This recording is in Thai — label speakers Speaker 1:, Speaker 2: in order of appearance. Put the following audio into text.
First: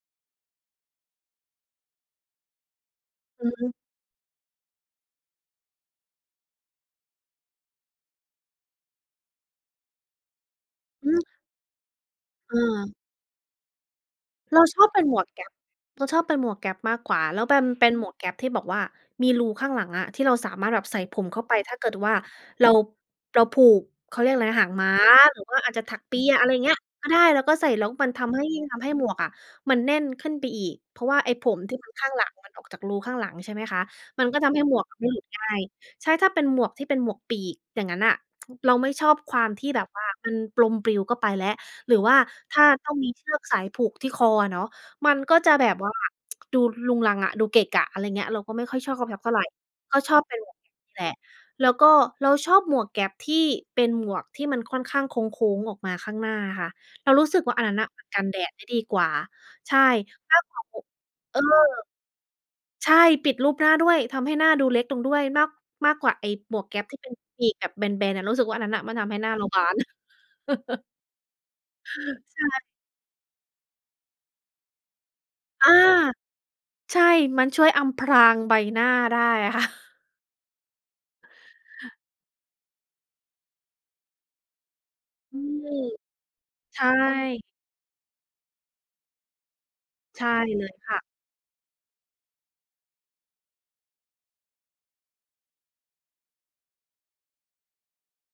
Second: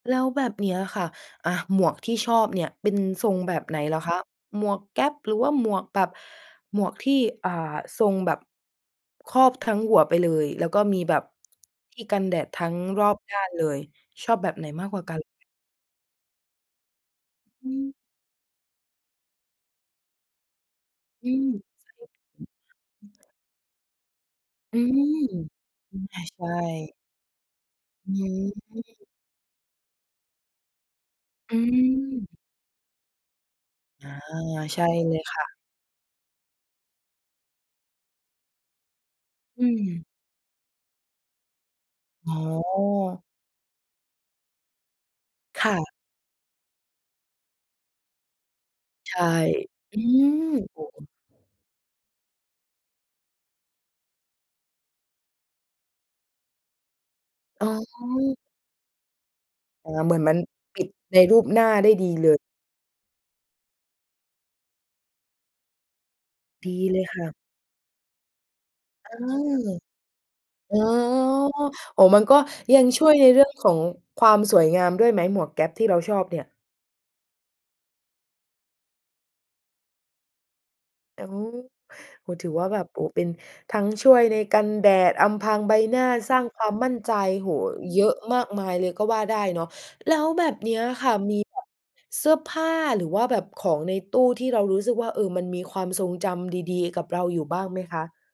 Speaker 1: แล้วแบบเนี้ยอะค่ะ อา หมวกที่ชอบเนี่ยเป็นทรง
Speaker 2: อื
Speaker 1: แบ
Speaker 2: อฮ
Speaker 1: บไ
Speaker 2: ึ
Speaker 1: หนเหรอคะ? หมวกแก๊ปหรือว่าหมวกแบบ หมวกที่ อ่า ทรงแบบ ครอบทั้งหัวไปเลย แล้วก็มี
Speaker 2: อื
Speaker 1: แบ
Speaker 2: ม
Speaker 1: บ ที่กันแดดทั้ง
Speaker 2: เออ
Speaker 1: รอบด้านเลย ชอบแบบ
Speaker 2: เร
Speaker 1: ไ
Speaker 2: า
Speaker 1: หน
Speaker 2: ช
Speaker 1: ม
Speaker 2: อ
Speaker 1: า
Speaker 2: บ
Speaker 1: กก
Speaker 2: เ
Speaker 1: ว
Speaker 2: ป
Speaker 1: ่
Speaker 2: ็
Speaker 1: า
Speaker 2: น
Speaker 1: กั
Speaker 2: หม
Speaker 1: น?
Speaker 2: วกแก๊ป เราชอบเป็นหมวกแก๊ปมากกว่า แล้วแบม
Speaker 1: อื
Speaker 2: เป็
Speaker 1: ม
Speaker 2: นหมวกแก๊ปที่บอกว่ามีรูข้างหลังอะ ที่เราสามารถแบบใส่ผ
Speaker 1: อ
Speaker 2: ม
Speaker 1: ื
Speaker 2: เข้า
Speaker 1: ม
Speaker 2: ไป ถ้าเกิดว่าเรา เราผูก เขาเรียกอะไรนะ หาง
Speaker 1: อื
Speaker 2: ม้า
Speaker 1: ม
Speaker 2: หรือว่าอาจจะถ
Speaker 1: อ
Speaker 2: ั
Speaker 1: ื
Speaker 2: ก
Speaker 1: ม
Speaker 2: เป
Speaker 1: ค
Speaker 2: ี
Speaker 1: ่ะ
Speaker 2: ย
Speaker 1: ใช
Speaker 2: อะ
Speaker 1: ่
Speaker 2: ไรอย่างเงี้ย ก็ได้ เราก็ใส่แล้วม
Speaker 1: อ
Speaker 2: ั
Speaker 1: ื
Speaker 2: นทำให้
Speaker 1: ม
Speaker 2: ทำให้หมวกอะมันแน่นขึ้นไปอีก เพราะว่าไอ้ผ
Speaker 1: อื
Speaker 2: มที่มันข้างหลั
Speaker 1: ม
Speaker 2: ง มันออกจากรูข้างหลัง ใช่ไหมคะ
Speaker 1: อา
Speaker 2: มันก็ทำให้หม
Speaker 1: ใช
Speaker 2: ว
Speaker 1: ่
Speaker 2: ก ไม่
Speaker 1: เล
Speaker 2: หลุ
Speaker 1: ย
Speaker 2: ด
Speaker 1: ค
Speaker 2: ง
Speaker 1: ่
Speaker 2: ่า
Speaker 1: ะ
Speaker 2: ย ใช่ ถ้าเป็นหมวกที่เป็นหมวกปีก อย่างงั้นน่ะ เราไม่ชอบความ
Speaker 1: อ
Speaker 2: ท
Speaker 1: ื
Speaker 2: ี่แบบว
Speaker 1: ม
Speaker 2: ่ามัน ลม ปลิวก็ไปแล้ว หรือว่า
Speaker 1: อ๋
Speaker 2: ถ้าต้องมีเ
Speaker 1: อ
Speaker 2: ชือกสายผูกที่คออะเนาะ มันก็จะ
Speaker 1: ค
Speaker 2: แบ
Speaker 1: ่
Speaker 2: บว่
Speaker 1: ะ
Speaker 2: า ดูรุงรังอะ ดูเกะกะ อะไรอย่างเงี้ย เราก็ไม่ค่อยชอบส
Speaker 1: ใช
Speaker 2: ัก
Speaker 1: ่
Speaker 2: เท่าไร
Speaker 1: อ
Speaker 2: ก
Speaker 1: ื
Speaker 2: ็ชอบเป็
Speaker 1: ม
Speaker 2: นหมวกอย่า
Speaker 1: โ
Speaker 2: ง
Speaker 1: อ้
Speaker 2: งี้แหละ แล้วก็เราชอบหมวกแก๊ปที่ เป็นหมวกที่มันค่อนข้างโค้ง ๆ ออกมาข้างหน้าค่ะ เรารู้สึกว่าอั
Speaker 1: อ๋
Speaker 2: นน
Speaker 1: อ
Speaker 2: ั้นน่ะมันกันแดดได้ดีกว่า ใช่
Speaker 1: อา เหมือนม
Speaker 2: แล
Speaker 1: ั
Speaker 2: ้
Speaker 1: น
Speaker 2: วเกาะ
Speaker 1: ปิ
Speaker 2: อ
Speaker 1: ดในร
Speaker 2: เอ
Speaker 1: ู
Speaker 2: อ
Speaker 1: ปหน้าได้ดีเลย
Speaker 2: ใช่ปิดรูปหน้าด้วย ทำให้หน้าดูเล็กลงด้วย มาก มากกว่าไอ้หมวก
Speaker 1: ด
Speaker 2: แก
Speaker 1: ี
Speaker 2: ๊ปท
Speaker 1: เ
Speaker 2: ี
Speaker 1: ล
Speaker 2: ่เ
Speaker 1: ย
Speaker 2: ป็น
Speaker 1: ค่ะ
Speaker 2: ปีกแบบแบน ๆ รู้สึกว่าอันนั้นน่ะ มันท
Speaker 1: อ
Speaker 2: ำ
Speaker 1: า
Speaker 2: ให้หน้าเราบาน
Speaker 1: อ๋อ อ๋อ มันก็
Speaker 2: ใช่
Speaker 1: ยังช่วยในเรื่องของความสวยงามด้วยไหม หมวกแก๊
Speaker 2: อา
Speaker 1: ปที่เราชอบเนี่ย?
Speaker 2: ใช่ มันช่วยอำพรางใบหน้าได้อะ ค่ะ
Speaker 1: โอ้ ถือว่าแบบ โอ้ เป็นทั้งช่วยในกันแดด อ
Speaker 2: อื
Speaker 1: ำพราง
Speaker 2: ม
Speaker 1: ใบหน้า สร้างความ
Speaker 2: ใช
Speaker 1: มั่นใจ
Speaker 2: ่
Speaker 1: โอ้ เยอะมากมายเลยก็ว่าได้เนาะ แล้
Speaker 2: ใช
Speaker 1: ว
Speaker 2: ่
Speaker 1: แบบ
Speaker 2: เล
Speaker 1: เนี
Speaker 2: ย
Speaker 1: ้ย
Speaker 2: ค
Speaker 1: อะ
Speaker 2: ่ะ
Speaker 1: ค่ะ มีแบบเสื้อผ้า หรือว่าแบบของในตู้ที่เรารู้สึกว่า เออ มันมีความทรงจำดี ๆ กับเราอยู่บ้างไหมคะ?